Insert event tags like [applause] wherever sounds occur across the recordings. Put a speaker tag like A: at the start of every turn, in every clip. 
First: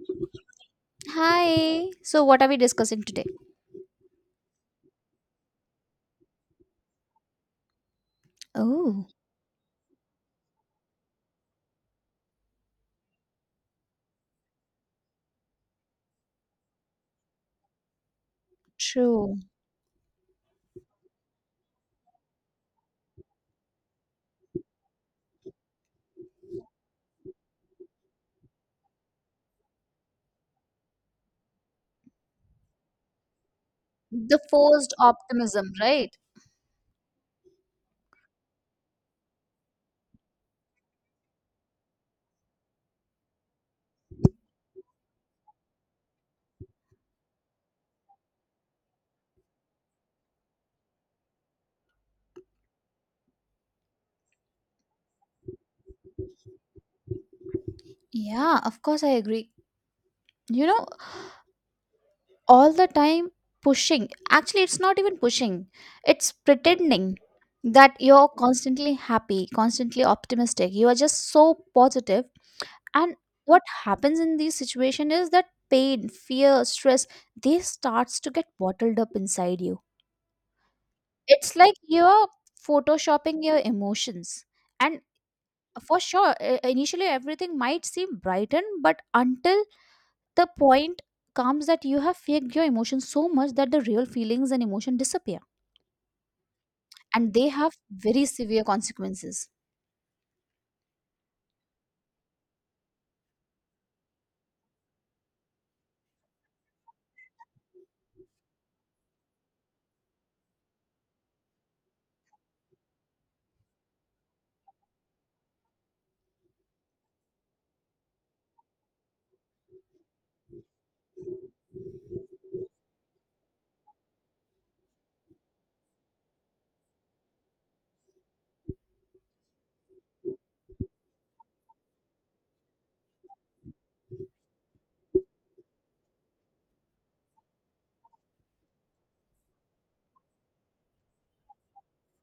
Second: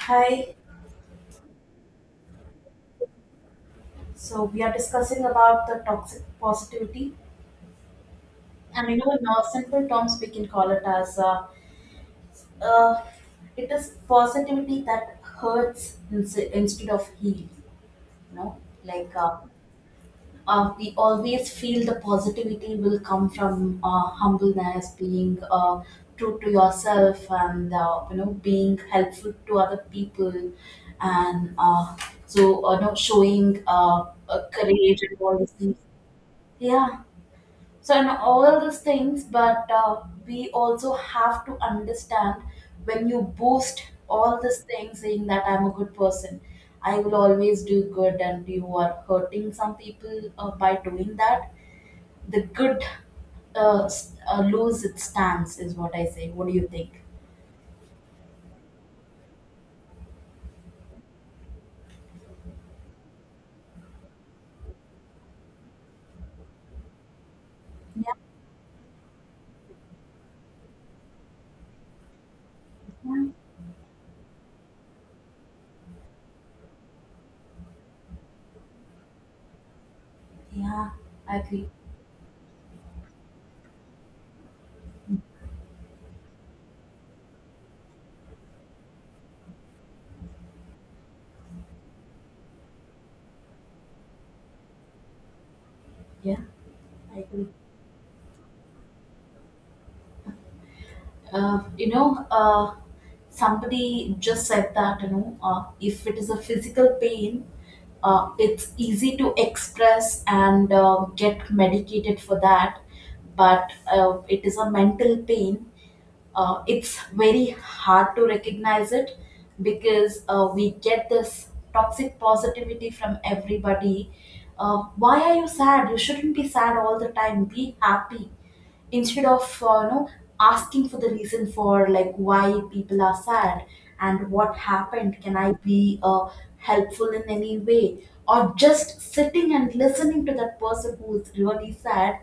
A: Hi.
B: Hi. So, what are we discussing today?
A: So we are discussing about the toxic positivity, and
B: Oh,
A: in our simple terms, we can call it as uh, it is positivity that hurts instead of heal. Know, like uh,
B: true.
A: we always feel the positivity will come from humbleness, being true to yourself, and being helpful to other people, and showing
B: The forced
A: courage and all these
B: optimism,
A: things.
B: right?
A: Yeah. So, and all these things, but we also have to understand when you boost all these things, saying that I'm a good person, I will always do good, and you are hurting some people by doing that. The good lose its stance, is what I say. What do you think?
B: Yeah, of course I agree. You know, all the time pushing. Actually, it's not even pushing, it's pretending that
A: Yeah,
B: you're constantly happy, constantly optimistic. You are just so positive. And
A: yeah,
B: what happens in these situations is that pain, fear, stress, they starts to get bottled up inside you.
A: yeah. I
B: It's
A: agree.
B: like you're photoshopping your emotions. And for sure initially everything might seem brightened, but until the point comes that you have faked your emotions so much that the real feelings and emotion disappear,
A: Yeah, I
B: and
A: agree.
B: they have very severe consequences.
A: Uh, you know, uh, Somebody just said that if it is a physical pain, it's easy to express and get medicated for that. But it is a mental pain. It's very hard to recognize it because we get this toxic positivity from everybody. Why are you sad? You shouldn't be sad all the time. Be happy instead of uh, you know asking for the reason, for like why people are sad and what happened. Can I be helpful in any way, or just sitting and listening to that person who is really sad,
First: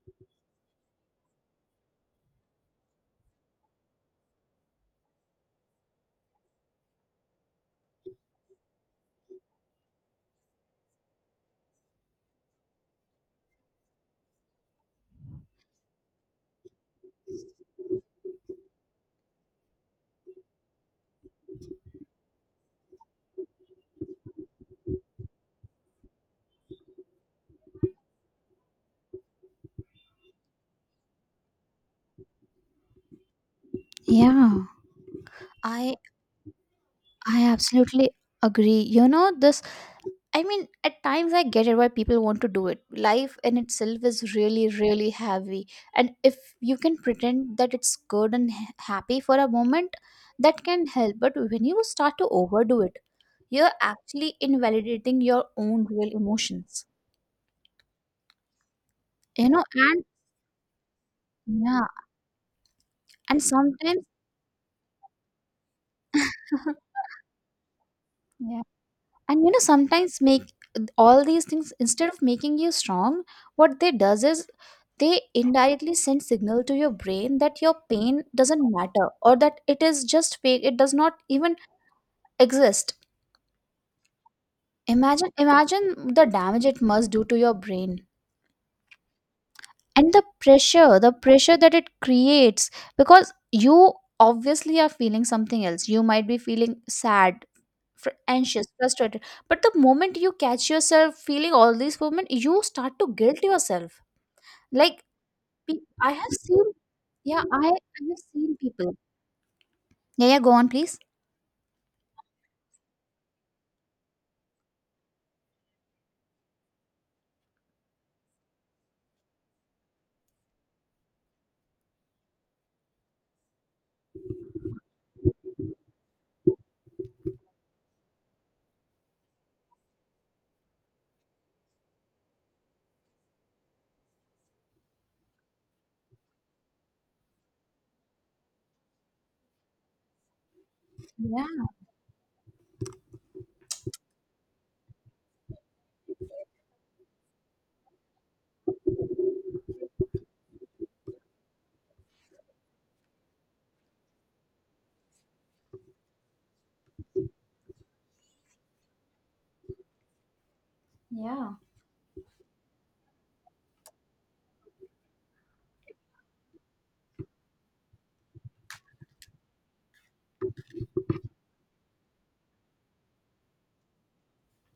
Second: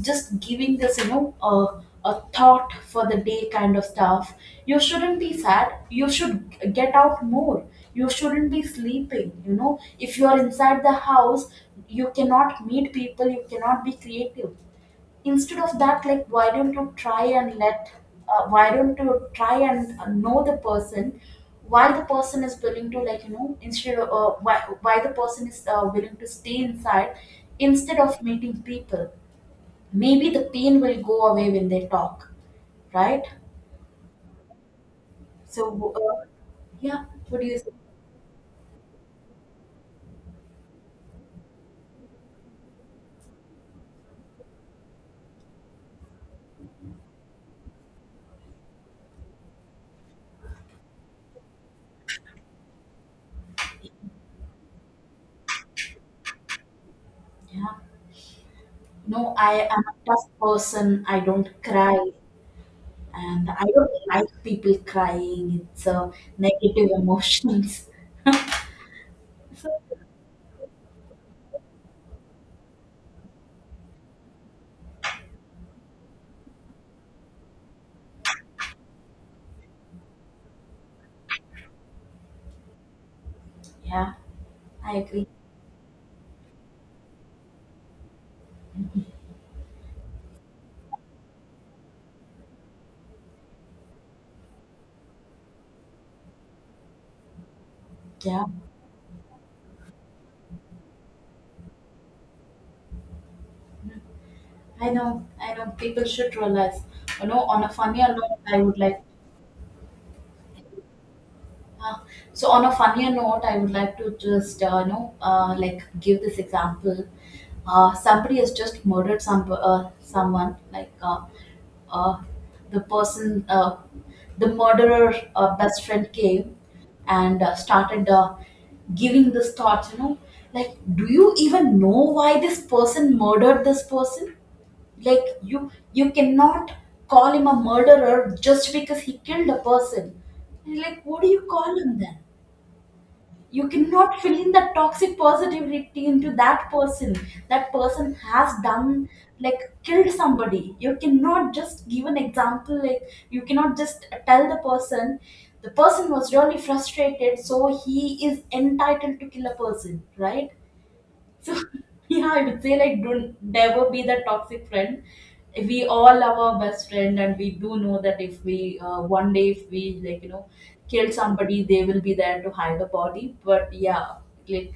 A: just giving this a thought for the day kind of stuff? You shouldn't be sad, you should get out more, you shouldn't be sleeping, if you are inside the house, you cannot meet people, you cannot be creative. Instead of that, like, why don't you try and know the person, why the person is willing to, instead of why the person is willing to stay inside instead of meeting people. Maybe the pain will go away when they talk, right?
B: Yeah,
A: So,
B: I
A: yeah, what
B: I
A: do you say?
B: absolutely agree. You know, this, at times I get it why people want to do it. Life in itself is really, really heavy. And if you can pretend that it's good and happy for a moment, that can help. But when you start to overdo it, you're actually invalidating your own real emotions.
A: Yeah. No,
B: You
A: I
B: know,
A: am a
B: and
A: tough person, I don't
B: yeah,
A: cry,
B: and
A: and I don't
B: sometimes
A: like people crying, it's a negative
B: [laughs]
A: [laughs] emotions.
B: yeah, and you know sometimes make all these things, instead of making you strong, what they does is they indirectly send signal to your brain that your pain doesn't matter, or that it is just fake, it does not even exist.
A: Yeah, I agree.
B: Imagine the damage it must do to your brain, and the pressure that it creates, because you obviously are feeling something else. You might be feeling sad,
A: Yeah.
B: anxious, frustrated. But the moment you catch yourself feeling all these moments, you start to guilt
A: Mm.
B: yourself.
A: I
B: Like
A: know. I know.
B: pe-
A: People
B: I have
A: should
B: seen,
A: realize. You know,
B: yeah,
A: on a
B: I
A: funnier
B: have
A: note,
B: seen
A: I would
B: people.
A: like.
B: Yeah, yeah, go on please.
A: Uh, so on a funnier note, I would like to just like give this example. Somebody has just murdered someone, like uh, the person uh, the murderer, best friend came and started giving this thought, like, do you even know why this person murdered this person? Like, you cannot call him a murderer just because he killed a person. And like, what do you
B: Yeah,
A: call him then? You cannot fill in the toxic positivity into that person. That person has done, like, killed somebody. You cannot just give an example like, you cannot just tell the person, the person was really frustrated so he is entitled to kill a person, right?
B: yeah.
A: So [laughs] yeah, I would say, like, don't never be the toxic friend. We all love our best friend, and we do know that if we one day if we like you know kill somebody, they will be there to hide the body. But yeah, like,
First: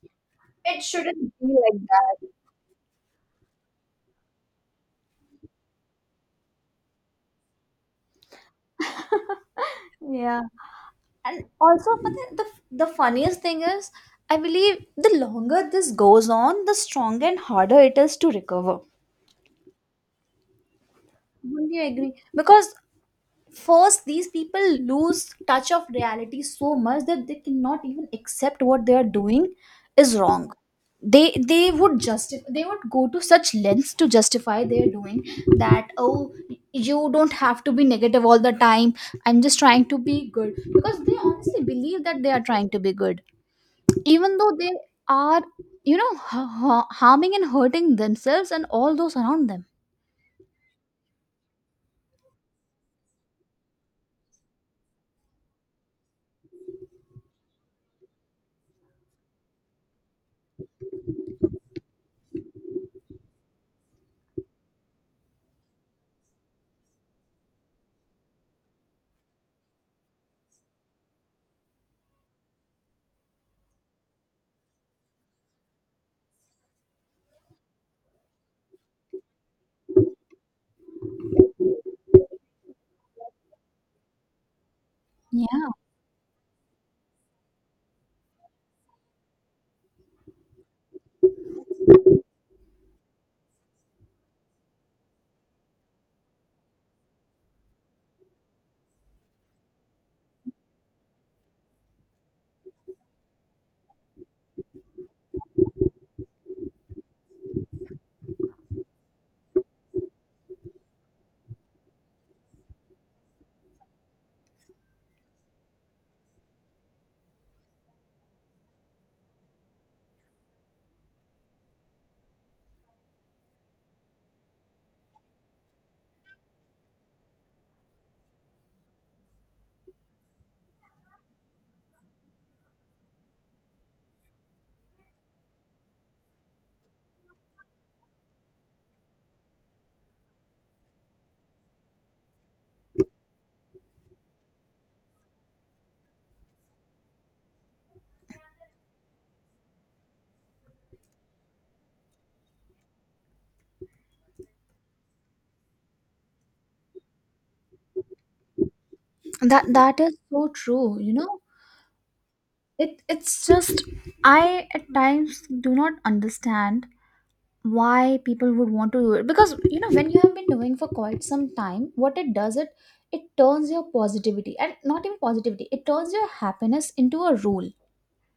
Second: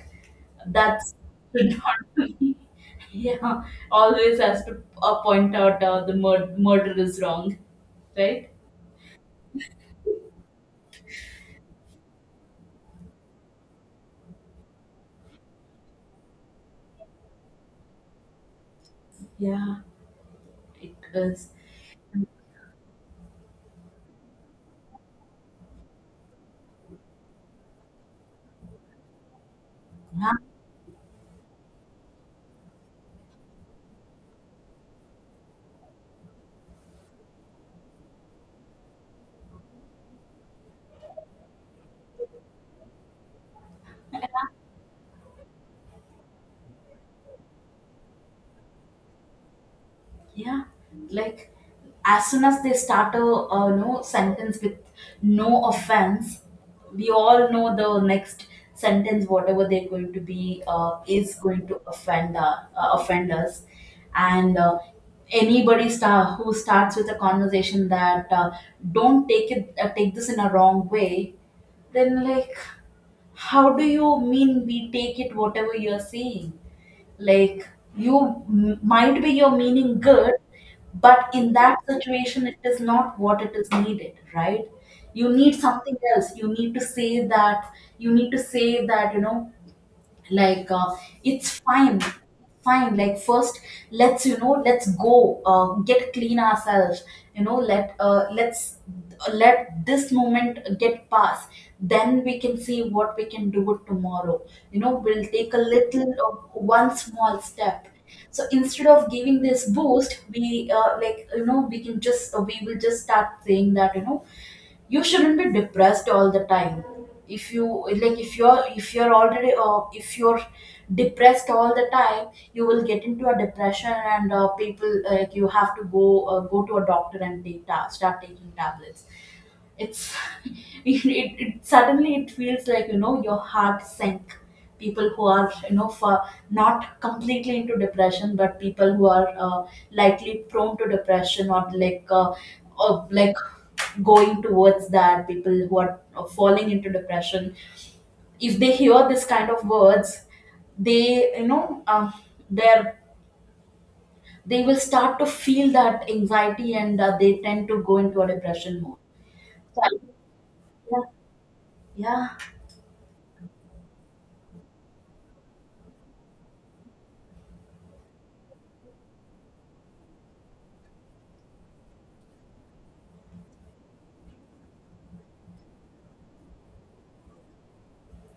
B: It
A: that's
B: shouldn't be
A: [laughs] should
B: like
A: not
B: that.
A: be. [laughs] Yeah, always has to point out the murder is wrong, right?
B: Yeah. And also, but the funniest thing is, I believe the longer this goes on, the stronger and harder it is to recover.
A: Yeah, it is.
B: Wouldn't you agree? Because first these people lose touch of reality so much that they cannot even accept what they are doing is wrong. They would just, they would go to such lengths to justify their doing, that oh, you don't have to be negative all the time, I'm just trying to be good. Because they honestly believe that they are trying to be good, even though they are, you know, harming and hurting themselves and all those around them.
A: Yeah, like, as soon as they start a no sentence with no offense, we all know the next sentence, whatever they're going to be, is going to offend us. And anybody star who starts with a conversation that don't take it, take this in a wrong way. Then, like, how do you mean we take it, whatever you're saying? Like, you might be your meaning good, but in that situation, it is not what it is needed, right? You need
B: Yeah,
A: something else. You need to say that. You need to say that. Like uh, it's Fine like, first, let's you know let's go get clean ourselves. Let's let this moment get past, then we can see what we can do it tomorrow. We'll take a little of one small step. So instead of giving this boost, we like you know we can just we will just start saying that, you shouldn't be depressed all the time. If you like if you're already if you're depressed all the time, you will get into a depression, and people like you have to go to a doctor and start taking tablets. It's [laughs] it suddenly it feels your heart sank. People who are, for, not completely into depression, but people who are likely prone to depression, or like going towards that, people who are falling into depression, if they hear this kind of words, they you know they're they will start to feel that anxiety, and they tend to go into a depression mode.
B: that
A: So,
B: that is so true, you
A: yeah,
B: know.
A: yeah,
B: It it's just, I at times do not understand why people would want to do it, because you know, when you have been doing for quite some time, what it does, it turns your positivity, and not even positivity, it turns your happiness into a rule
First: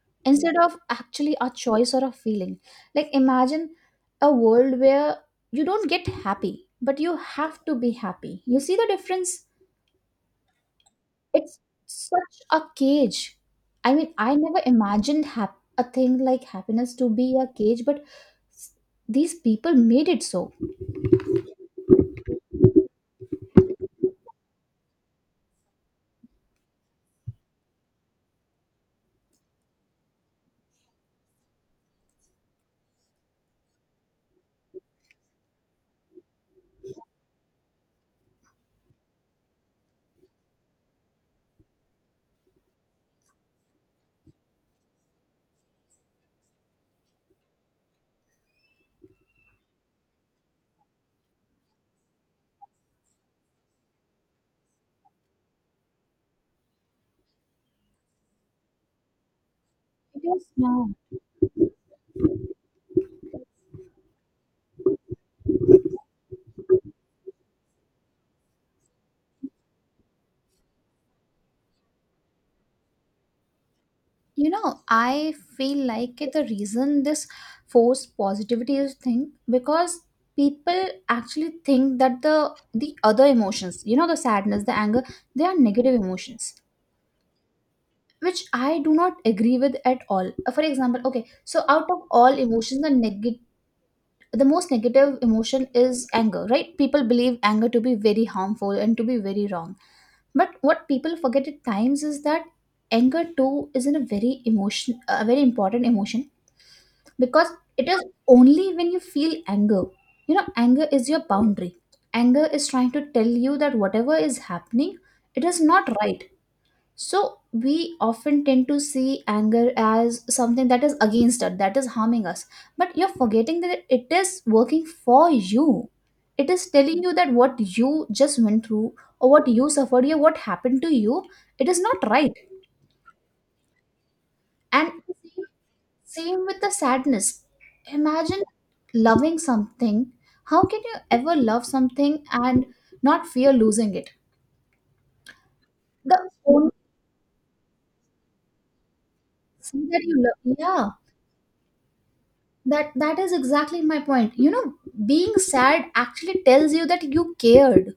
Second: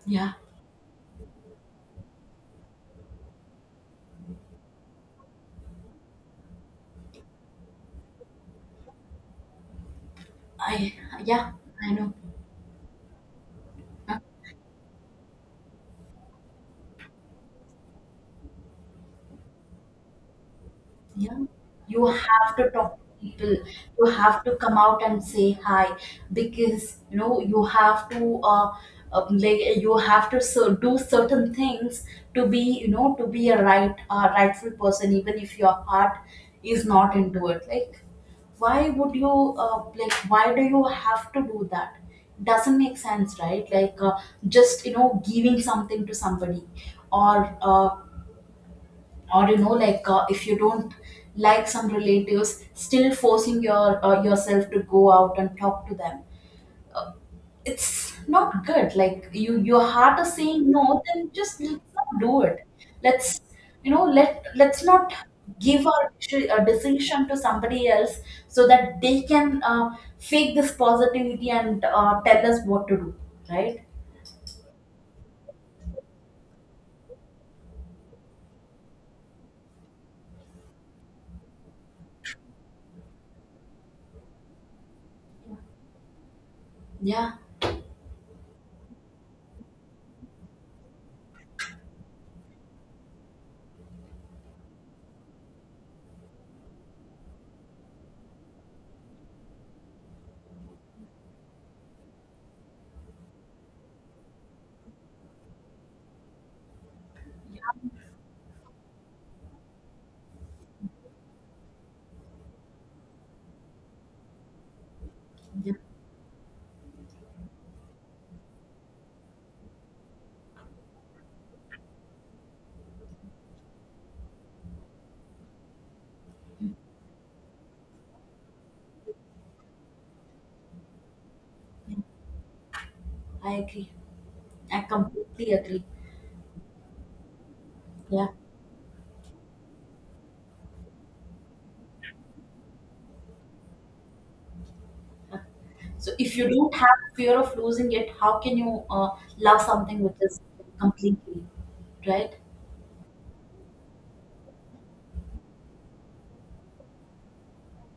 A: yeah.
B: instead of actually a choice or a feeling. Like imagine a world where you don't get happy, but you have to be happy. You see the difference?
A: I yeah,
B: It's
A: I know.
B: such a cage. I mean,
A: Huh?
B: I never imagined a thing like happiness to be a cage, but s- these people made it so.
A: Yeah. You have to talk to people. You have to come out and say hi, because you have to do certain things to be, to be a rightful person, even if your heart is not into it. Like, why would you why do you have to do that? Doesn't make sense, right? Like, just, giving something to somebody, or uh, or if you don't, like some relatives still forcing yourself to go out and talk to them. It's not good. Like, your heart
B: It
A: is
B: is
A: saying
B: now.
A: no, then just let's not do it. Let's you know let let's not give a decision to somebody else, so that they can fake this positivity and tell us what to do, right?
B: You know, I feel like the reason this forced positivity is thing, because people actually think that the other emotions, you know, the sadness, the anger, they are negative emotions,
A: Yeah,
B: which I do not agree with at all. For example, okay, so out of all emotions, the most negative emotion is anger, right? People believe anger to be very harmful and to be very wrong. But what people forget at times is that anger too isn't a very important emotion, because it is only when you feel anger, you know, anger is your boundary. Anger is trying to tell you that whatever is happening, it is
A: yeah,
B: not right. So we often tend to see anger as something that is against us, that is harming us. But you're forgetting that it is working for you. It is telling you that what you just went through or what you suffered or what happened to you, it is
A: yeah.
B: not right.
A: I agree. I
B: And same,
A: completely agree.
B: same with the sadness.
A: Yeah.
B: Imagine loving something. How can you ever love something and not fear losing it?
A: So
B: The
A: if you
B: only
A: don't have fear of losing it, how can you love
B: thing
A: something
B: that
A: which
B: you
A: is
B: love, yeah,
A: completely right?
B: that that is exactly my point, you know. Being sad actually tells you that you cared.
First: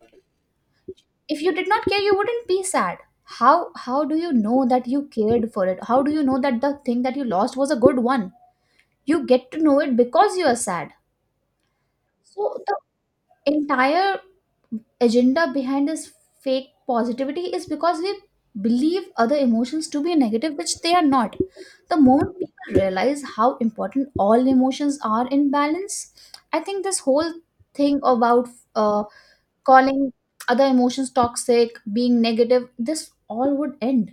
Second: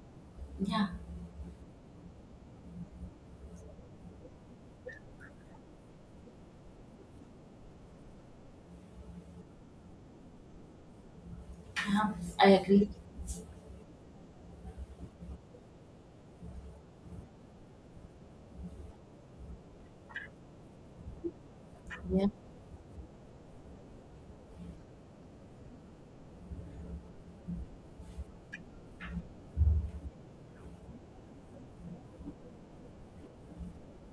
A: Yeah,
B: If you did not care, you wouldn't be sad. How do you know that you cared for it? How do you know that the thing that you lost was a good one? You get to know it because you are sad.
A: yeah, I
B: So the
A: agree.
B: entire agenda behind this fake positivity is because we believe other emotions to be negative, which they are not. The
A: Yeah,
B: moment people realize how important all emotions are in balance, I think this whole thing about uh, calling other emotions toxic, being negative, this all would end.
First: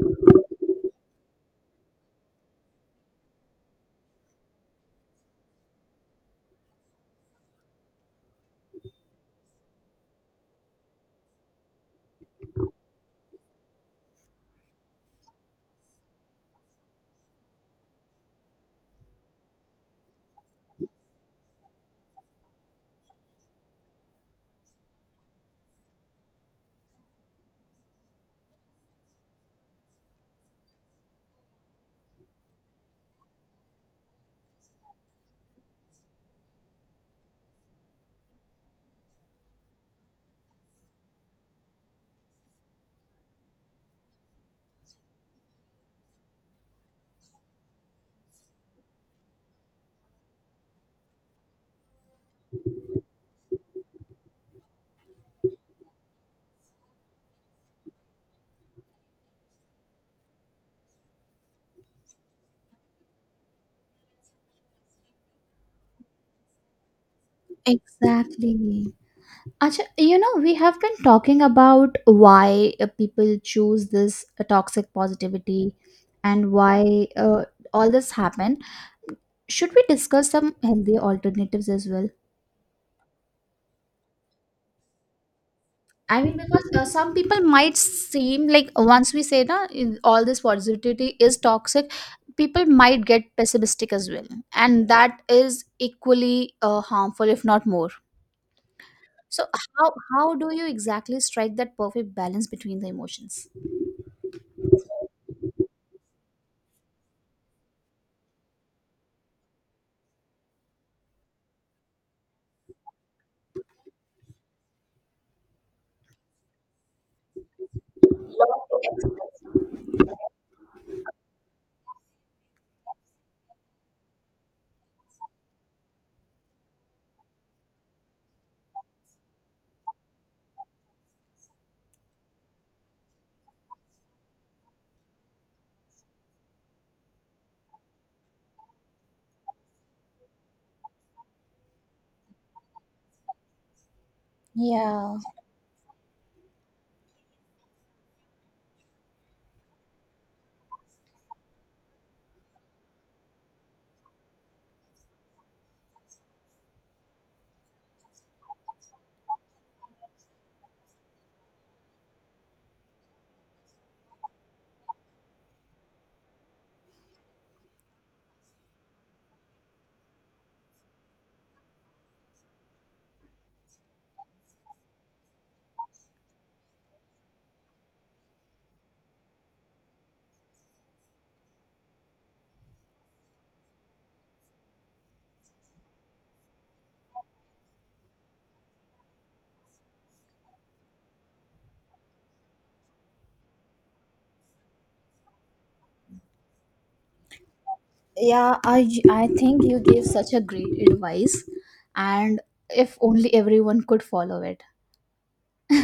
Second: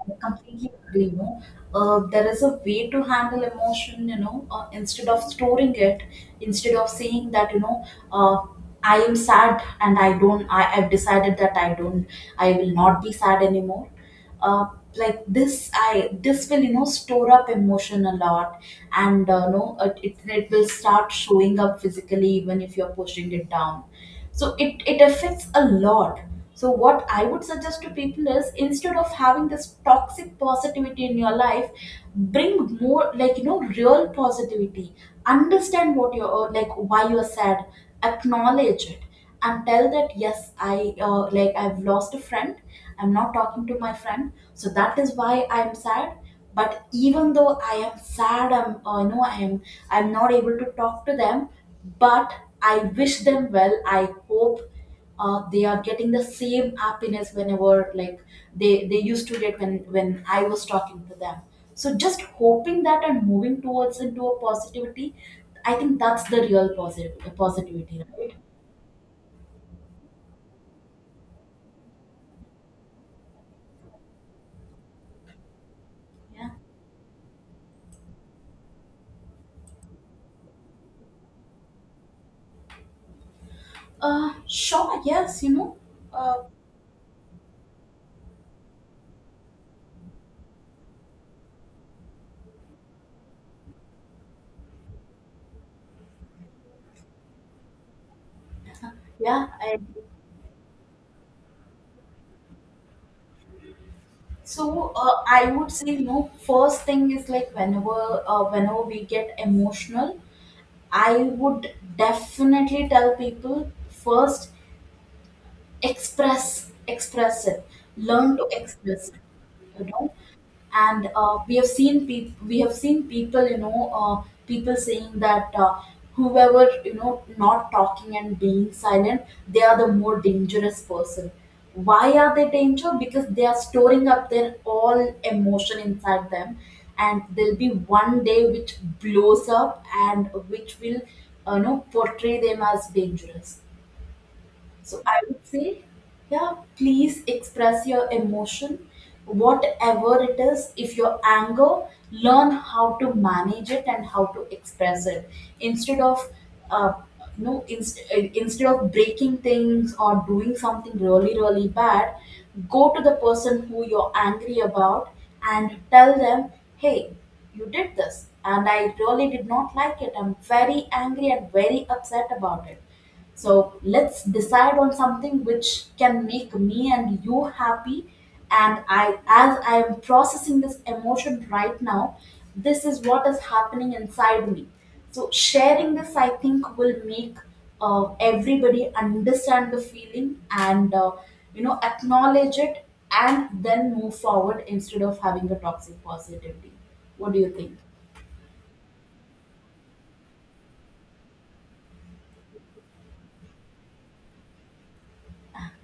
A: I completely agree. There is a way to handle emotion. Instead of storing it, instead of saying that, uh, I am sad and I don't. I have decided that I don't. I will not be sad anymore. Uh, like this, I this will store up emotion a lot, and no, it will start showing up physically even if you're pushing it down. So it affects a lot. So what I would suggest to people is, instead of having this toxic positivity in your life, bring more, real positivity. Understand what you're like why you're sad. Acknowledge it and tell that, yes, I've lost a friend, I'm not talking to my friend, so that is why I'm sad. But even though I am sad, I'm you know I am I'm not able to talk to them. But I wish them well. I hope they are getting the same happiness whenever, like, they used to get when I was talking to them. So just hoping that and moving towards into a positivity, I think that's the real positive positivity, right?
B: Exactly. Acha, you know, we have been talking about why people choose this toxic positivity,
A: Yeah.
B: and why all this happened. Should we discuss some healthy alternatives as well?
A: Sure, yes.
B: I mean,
A: Uh,
B: because some people might seem like, once we say that all this positivity is toxic, people might get pessimistic as well, and that is equally harmful, if not more. So
A: yeah, I
B: how do you exactly strike that perfect balance between the emotions?
A: so I would say, first thing is, like, whenever we get emotional, I would definitely tell people, first, express it. Learn to express it, you know and we have seen people, saying that, whoever, not talking and being silent, they are the more dangerous person. Why are they danger? Because they are storing up their all emotion inside them, and there'll be one day which blows up and which will portray them as dangerous. So
B: Yeah,
A: I would say, yeah, please express your emotion, whatever it is. If your anger, learn how to manage it and how to express it, instead of, uh, you know, inst- instead of breaking things or doing something really, really bad. Go to the person who you're angry about and tell them, hey, you did this and I really did not like it. I'm very angry and very upset about it, so let's decide on something which can make me and you happy. And I, as I am processing this emotion right now, this is what is happening inside me. So sharing this, I think, will make everybody understand the feeling, and acknowledge it, and then move forward instead of having a toxic positivity. What do you think?
B: yeah, I think you gave such a great advice, and if only everyone could follow it.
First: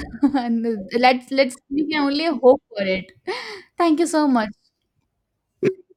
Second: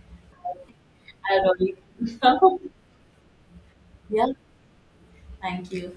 B: [laughs] And let's
A: I
B: let's
A: really.
B: we can only hope
A: [laughs]
B: for it. Thank you
A: Yeah.
B: so much.
A: Thank you.